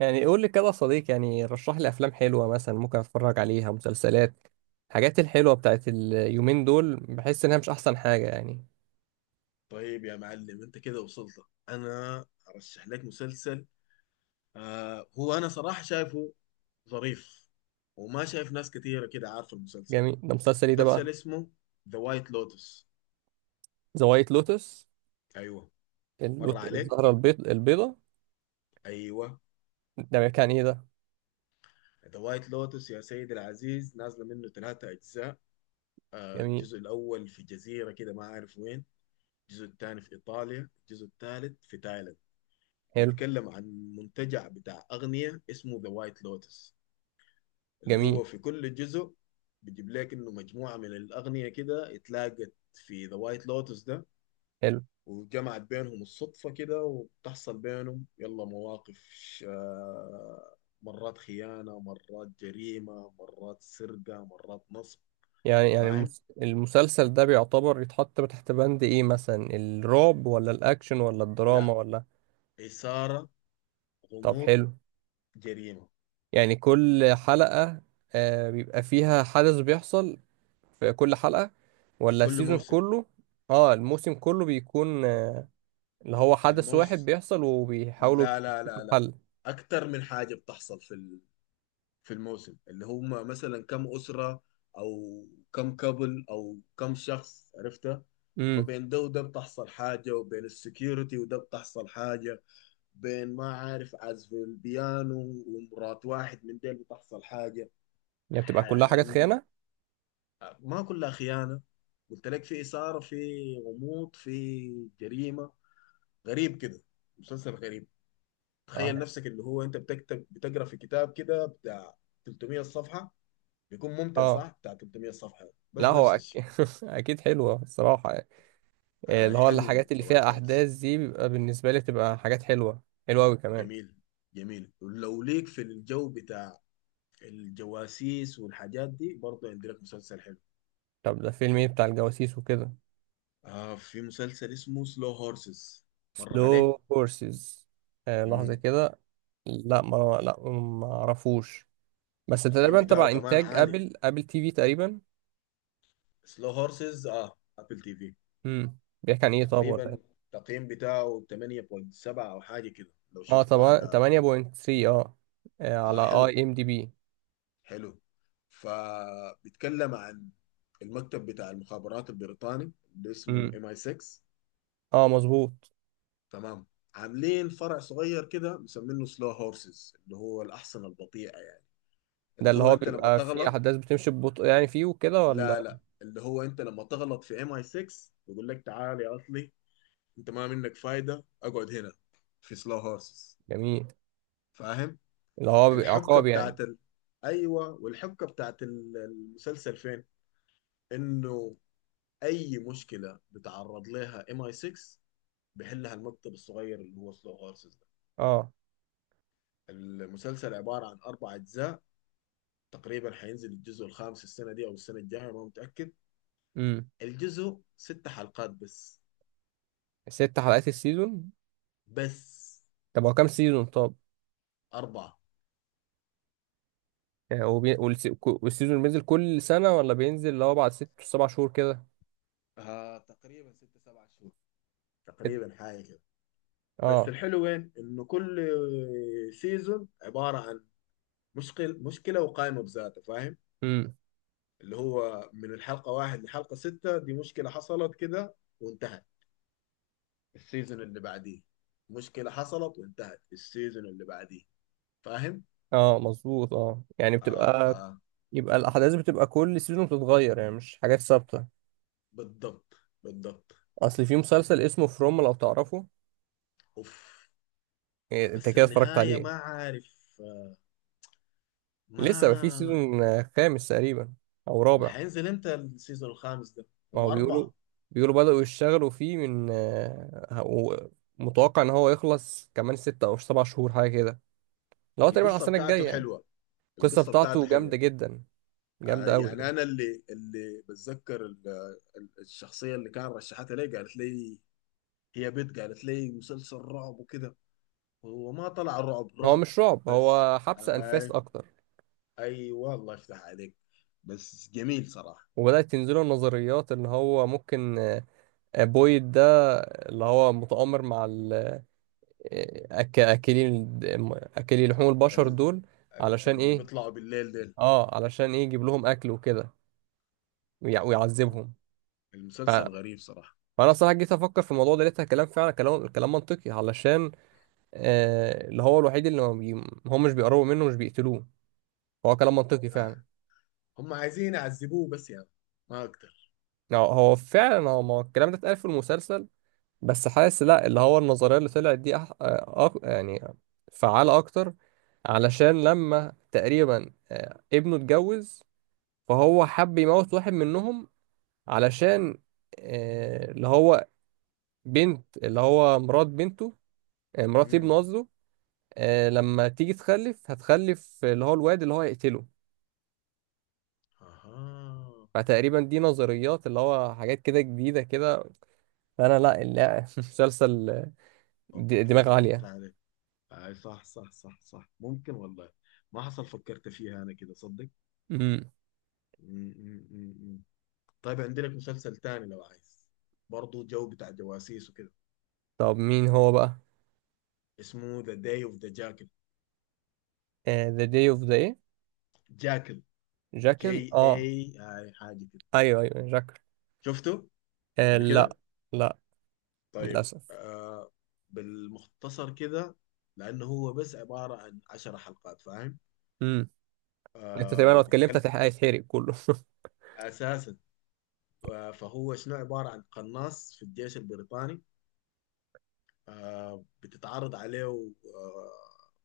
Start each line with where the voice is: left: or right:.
right: قول لي كده يا صديق، رشح لي افلام حلوه مثلا ممكن اتفرج عليها. مسلسلات الحاجات الحلوه بتاعت اليومين دول بحس انها مش احسن حاجه يعني.
left: طيب يا معلم، انت كده وصلت. انا ارشح لك مسلسل. آه هو انا صراحة شايفه ظريف، وما شايف ناس كتيرة كده عارفة المسلسل.
right: جميل، ده مسلسل ايه
left: ده
right: ده بقى؟
left: مسلسل اسمه ذا وايت لوتس.
right: ذا وايت لوتس.
left: ايوه، مر عليك.
right: الزهره البيض البيضه.
left: ايوه،
right: ده كان ايه ده؟
left: ذا وايت لوتس يا سيدي العزيز، نازلة منه 3 اجزاء.
right: جميل.
left: الجزء الاول في جزيرة كده ما اعرف وين. الجزء الثاني في ايطاليا، الجزء الثالث في تايلاند.
right: حلو.
left: بيتكلم عن منتجع بتاع اغنية اسمه ذا وايت لوتس، اللي
right: جميل.
left: هو في كل جزء بيجيب لك انه مجموعه من الاغنيه كده اتلاقت في ذا وايت لوتس ده،
right: حلو.
left: وجمعت بينهم الصدفه كده، وبتحصل بينهم يلا مواقف. آه، مرات خيانه، مرات جريمه، مرات سرقه، مرات نصب.
right: يعني
left: فاهم.
right: المسلسل ده بيعتبر يتحط تحت بند ايه، مثلا الرعب ولا الاكشن ولا الدراما
left: لا،
right: ولا؟
left: اثاره،
right: طب
left: غموض،
right: حلو.
left: جريمه.
right: يعني كل حلقه بيبقى فيها حدث بيحصل في كل حلقة ولا
left: كل
right: السيزون
left: موسم.
right: كله؟ اه، الموسم كله بيكون اللي هو حدث واحد
left: الموسم،
right: بيحصل وبيحاولوا
left: لا لا
right: يكتشفوا
left: لا لا،
right: الحل.
left: اكتر من حاجه بتحصل في الموسم، اللي هم مثلا كم أسرة، أو كم كابل أو كم شخص، عرفتها.
right: امم
left: فبين ده وده بتحصل حاجة، وبين السكيورتي وده بتحصل حاجة، بين ما عارف عزف البيانو، ومرات واحد من ديل بتحصل حاجة.
right: يعني بتبقى كلها حاجات
left: حن...
right: خيانة؟
left: ما كلها خيانة، قلت لك في إثارة، في غموض، في جريمة. غريب كده، مسلسل غريب.
right: اه.
left: تخيل نفسك اللي هو انت بتكتب بتقرا في كتاب كده بتاع 300 صفحة، بيكون ممتع
right: آه.
left: صح؟ بتاع 300 صفحة
right: لا،
left: بس
right: هو
left: نفس الشيء.
right: اكيد حلوة الصراحة يعني.
left: آه،
right: اللي هو
left: حلو
right: الحاجات اللي
left: ذا وايت
right: فيها
left: لوتس.
right: احداث دي بيبقى بالنسبة لي بتبقى حاجات حلوة، حلوة قوي كمان.
left: جميل. جميل، ولو ليك في الجو بتاع الجواسيس والحاجات دي، برضه عندي لك مسلسل حلو.
right: طب ده فيلم ايه بتاع الجواسيس وكده؟
left: آه، في مسلسل اسمه سلو هورسز. مر
right: سلو
left: عليك؟
right: هورسز. آه لحظة
left: مم.
right: كده. لا، ما اعرفوش. بس
left: التقييم
right: تقريبا تبع
left: بتاعه كمان
right: انتاج
left: عالي.
right: ابل تي في تقريبا.
left: سلو هورسز، اه ابل تي في.
right: بيحكي عن ايه طب ولا
left: تقريبا
right: ايه؟
left: التقييم بتاعه 8.7 او حاجة كده لو
right: اه
left: شفته
right: طبعا
left: على.
right: 8.3 اه.
left: آه
right: على
left: حلو،
right: اي ام دي بي.
left: حلو. فبيتكلم عن المكتب بتاع المخابرات البريطاني اللي اسمه
right: امم
left: ام اي 6.
right: اه مظبوط.
left: تمام. عاملين فرع صغير كده مسمينه سلو هورسز، اللي هو الاحصنه البطيئه يعني.
right: ده
left: اللي
right: اللي
left: هو
right: هو
left: انت لما
right: بيبقى فيه
left: تغلط،
right: احداث بتمشي ببطء يعني فيه وكده
left: لا
right: ولا؟
left: لا، اللي هو انت لما تغلط في ام اي 6، يقول لك تعال يا اصلي، انت ما منك فايده، اقعد هنا في سلو هورسز.
right: جميل.
left: فاهم.
right: اللي هو بيبقى
left: الحبكه
right: عقاب يعني.
left: بتاعت ال... ايوه، والحبكه بتاعت المسلسل فين، انه اي مشكله بتعرض لها ام اي 6، بيحلها المكتب الصغير اللي هو سلو هورسز ده.
right: اه.
left: المسلسل عباره عن 4 اجزاء. تقريبا حينزل الجزء الخامس السنه دي او السنه الجايه، ما متاكد.
right: امم
left: الجزء 6 حلقات بس.
right: ست حلقات السيزون؟
left: بس
right: طب هو كام سيزون طب؟
left: 4.
right: يعني هو والسيزون بينزل كل سنة ولا بينزل اللي هو بعد ست سبع شهور كده؟
left: آه، تقريبا ست سبع شهور،
right: ست-
left: تقريبا حاجه كده. بس
right: اه.
left: الحلو وين، انه كل سيزون عباره عن مشكله وقائمه بذاتها، فاهم.
right: امم
left: اللي هو من الحلقه 1 لحلقه 6 دي مشكله حصلت كده، وانتهت. السيزون اللي بعديه مشكلة حصلت وانتهت. السيزون اللي بعديه. فاهم؟
right: اه مظبوط. اه يعني
left: اه ف،
right: بتبقى، يبقى الاحداث بتبقى كل سيزون بتتغير يعني مش حاجات ثابتة.
left: بالضبط، بالضبط.
right: اصل في مسلسل اسمه فروم، لو تعرفه؟
left: اوف.
right: إيه، انت
left: بس
right: كده اتفرجت
left: النهاية
right: عليه؟
left: ما عارف ما.
right: لسه ما في سيزون خامس تقريبا او رابع.
left: ما هينزل امتى السيزون الخامس ده؟
right: ما
left: هم
right: هو بيقولوا
left: 4.
right: بيقولوا بدأوا يشتغلوا فيه من متوقع ان هو يخلص كمان ستة او سبع شهور حاجة كده، اللي هو تقريبا على
left: القصة
right: السنة الجاية
left: بتاعته
right: يعني.
left: حلوة.
right: القصة
left: القصة بتاعته
right: بتاعته
left: حلوة.
right: جامدة جدا،
left: آه
right: جامدة قوي
left: يعني
right: يعني.
left: أنا اللي بتذكر الشخصية اللي كان رشحتها لي، قالت لي هي بنت، قالت لي مسلسل رعب وكده. هو ما طلع رعب
right: هو
left: رعب.
right: مش رعب،
left: بس
right: هو حبس انفاس
left: آه،
right: اكتر.
left: ايوه الله يفتح عليك. بس جميل صراحه.
right: وبدأت تنزله النظريات ان هو ممكن بويد ده اللي هو متآمر مع اكلين، اكلي لحوم البشر
left: ال...
right: دول. علشان
left: اللي
right: ايه؟
left: بيطلعوا بالليل ديل.
right: اه علشان ايه يجيب لهم اكل وكده، ويعذبهم. ف...
left: المسلسل غريب صراحه.
right: فانا صراحه جيت افكر في الموضوع ده لقيتها كلام فعلا، كلام منطقي. علشان اللي هو الوحيد اللي ما بي... هم مش بيقربوا منه، مش بيقتلوه. هو كلام منطقي
left: آه.
right: فعلا.
left: هم عايزين يعذبوه بس يعني، ما اقدر.
right: يعني هو فعلا، هو ما الكلام ده اتقال في المسلسل بس حاسس لا، اللي هو النظريه اللي طلعت دي يعني فعاله اكتر. علشان لما تقريبا ابنه اتجوز، فهو حب يموت واحد منهم. علشان اللي هو بنت، اللي هو مرات بنته، مرات ابنه
left: امم.
right: قصده. لما تيجي تخلف، هتخلف اللي هو الواد اللي هو هيقتله.
left: اها.
right: فتقريبا دي نظريات اللي هو حاجات كده جديدة كده. فأنا لا لا مسلسل
left: اوكي،
right: دماغ
left: فهمت
right: عالية.
left: عليك. اي صح، صح، صح، صح، ممكن والله. ما حصل فكرت فيها انا كده صدق.
right: مم.
left: مم، مم، مم، مم. طيب عندي لك مسلسل تاني لو عايز، برضه جو بتاع جواسيس وكده.
right: طب مين هو بقى؟
left: اسمه ذا داي اوف ذا جاكل.
right: The Day of the إيه؟
left: جاكل،
right: جاكل.
left: جي
right: اه
left: اي هاي حاجه كده.
right: ايوه ايوه جاكل.
left: شفته
right: آه
left: قبل كده؟
right: لا. لا
left: طيب
right: للأسف.
left: آه، بالمختصر كده، لأنه هو بس عبارة عن 10 حلقات، فاهم.
right: مم. انت تقريبا
left: آه
right: لو اتكلمت
left: بيتكلم
right: هيتحرق كله.
left: أساسا. آه فهو شنو عبارة عن قناص في الجيش البريطاني. آه بتتعرض عليه آه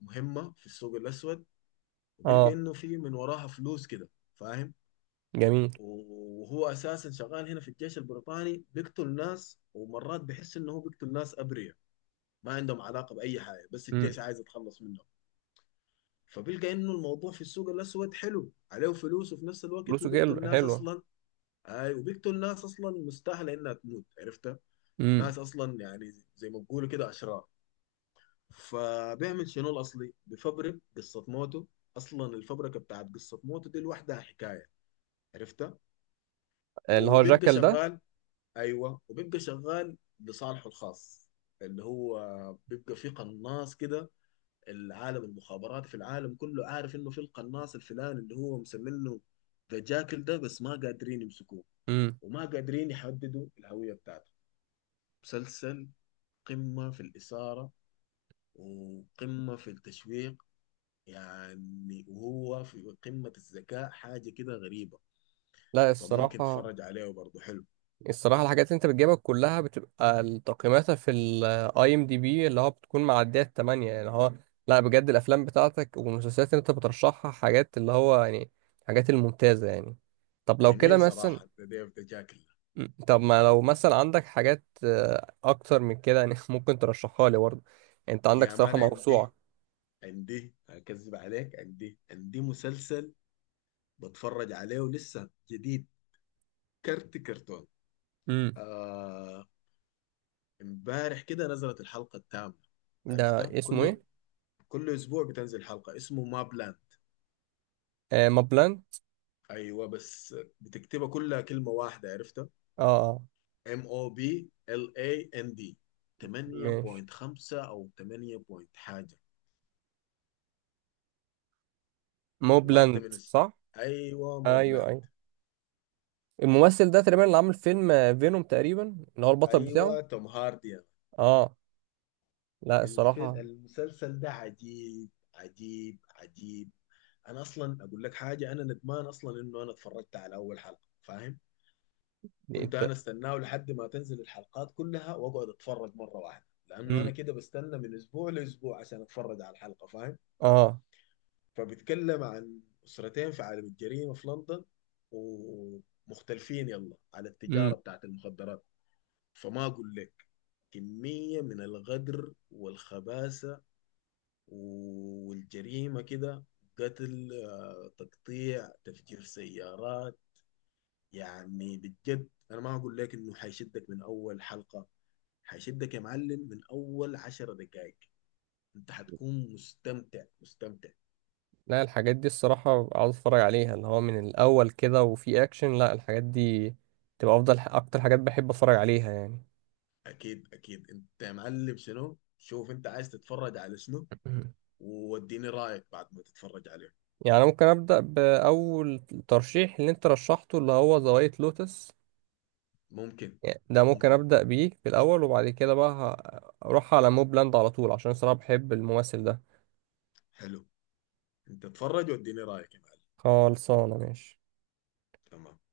left: مهمة في السوق الأسود. وبيلقى
right: اه
left: إنه في من وراها فلوس كده، فاهم.
right: جميل.
left: وهو أساسا شغال هنا في الجيش البريطاني بيقتل ناس، ومرات بيحس إنه هو بيقتل ناس أبرياء ما عندهم علاقة بأي حاجة، بس
right: امم
left: الجيش عايز يتخلص منهم. فبيلقى انه الموضوع في السوق الاسود حلو، عليه فلوس، وفي نفس الوقت هو
right: فلوسه
left: بيقتل ناس
right: حلوة.
left: اصلا. اي، وبيقتل ناس اصلا مستاهله انها تموت، عرفتها.
right: امم
left: ناس اصلا يعني زي ما بيقولوا كده اشرار. فبيعمل شنو الاصلي، بفبرك قصه موته. اصلا الفبركه بتاعت قصه موته دي لوحدها حكايه، عرفتها.
right: اللي هو
left: وبيبقى
right: جاكل ده.
left: شغال، ايوه، وبيبقى شغال لصالحه الخاص. اللي هو بيبقى في قناص كده، العالم المخابراتي في العالم كله عارف انه في القناص الفلاني اللي هو مسمينه ذا جاكل ده، بس ما قادرين يمسكوه،
right: امم
left: وما قادرين يحددوا الهوية بتاعته. مسلسل قمة في الإثارة وقمة في التشويق، يعني وهو في قمة الذكاء، حاجة كده غريبة.
right: لا.
left: فممكن
right: الصراحة
left: تتفرج عليه برضه، حلو.
right: الصراحة الحاجات اللي انت بتجيبها كلها بتبقى تقييماتها في الاي ام دي بي اللي هو بتكون معدية التمانية يعني. هو لا بجد الافلام بتاعتك والمسلسلات اللي انت بترشحها حاجات اللي هو يعني حاجات الممتازة يعني. طب لو كده
left: جميل
right: مثلا،
left: صراحة ذا ديف ذا جاكل.
right: طب ما لو مثلا عندك حاجات اكتر من كده يعني ممكن ترشحها لي برضه. يعني انت عندك
left: يا
right: صراحة
left: مان عندي
right: موسوعة.
left: عندي أكذب عليك، عندي مسلسل بتفرج عليه لسه جديد، كرتون.
right: امم
left: آه، امبارح كده نزلت الحلقة التامة،
right: ده
left: عرفتها.
right: اسمه
left: كل
right: ايه؟
left: كل اسبوع بتنزل حلقة، اسمه ما بلان.
right: آه مابلاند.
left: ايوه بس بتكتبها كلها كلمة واحدة، عرفتها.
right: اه. آه.
left: ام او بي ال اي ان دي
right: ماشي.
left: 8.5 او 8 بوينت حاجة. واحدة
right: موبلاند
left: من
right: صح؟
left: ايوه ما
right: ايوه
left: بلان.
right: ايوه. الممثل ده تقريبا اللي عامل فيلم فينوم تقريبا، اللي هو البطل بتاعه.
left: ايوة توم هاردي.
right: اه. لا
left: الفيل
right: الصراحه.
left: المسلسل ده عجيب، عجيب، عجيب. انا اصلا اقول لك حاجة، انا ندمان اصلا انه انا اتفرجت على اول حلقة، فاهم.
right: دي
left: كنت
right: انت.
left: انا استناه لحد ما تنزل الحلقات كلها واقعد اتفرج مره واحده، لانه انا
right: امم
left: كده بستنى من اسبوع لاسبوع عشان اتفرج على الحلقه، فاهم.
right: اه.
left: فبيتكلم عن اسرتين في عالم الجريمه في لندن، ومختلفين يلا على التجاره
right: امم
left: بتاعت المخدرات. فما اقول لك، كميه من الغدر والخباثه والجريمه كده، قتل، تقطيع، تفجير سيارات. يعني بجد انا ما اقول لك انه حيشدك من اول حلقه، هيشدك يا معلم من اول 10 دقائق. انت هتكون مستمتع، مستمتع.
right: لا الحاجات دي الصراحه عاوز اتفرج عليها، اللي هو من الاول كده وفي اكشن. لا الحاجات دي تبقى افضل اكتر حاجات بحب اتفرج عليها يعني.
left: اكيد، اكيد. انت يا معلم شنو، شوف انت عايز تتفرج على شنو، ووديني رايك بعد ما تتفرج عليه.
right: يعني أنا ممكن ابدا باول ترشيح اللي انت رشحته اللي هو ذا وايت لوتس.
left: ممكن.
right: يعني ده ممكن
left: ممكن،
right: ابدا بيه في الاول وبعد كده بقى اروح على موبلاند على طول، عشان صراحه بحب الممثل ده.
left: حلو. انت اتفرج واديني رايك يا معلم.
right: خلصانة ماشي.
left: تمام.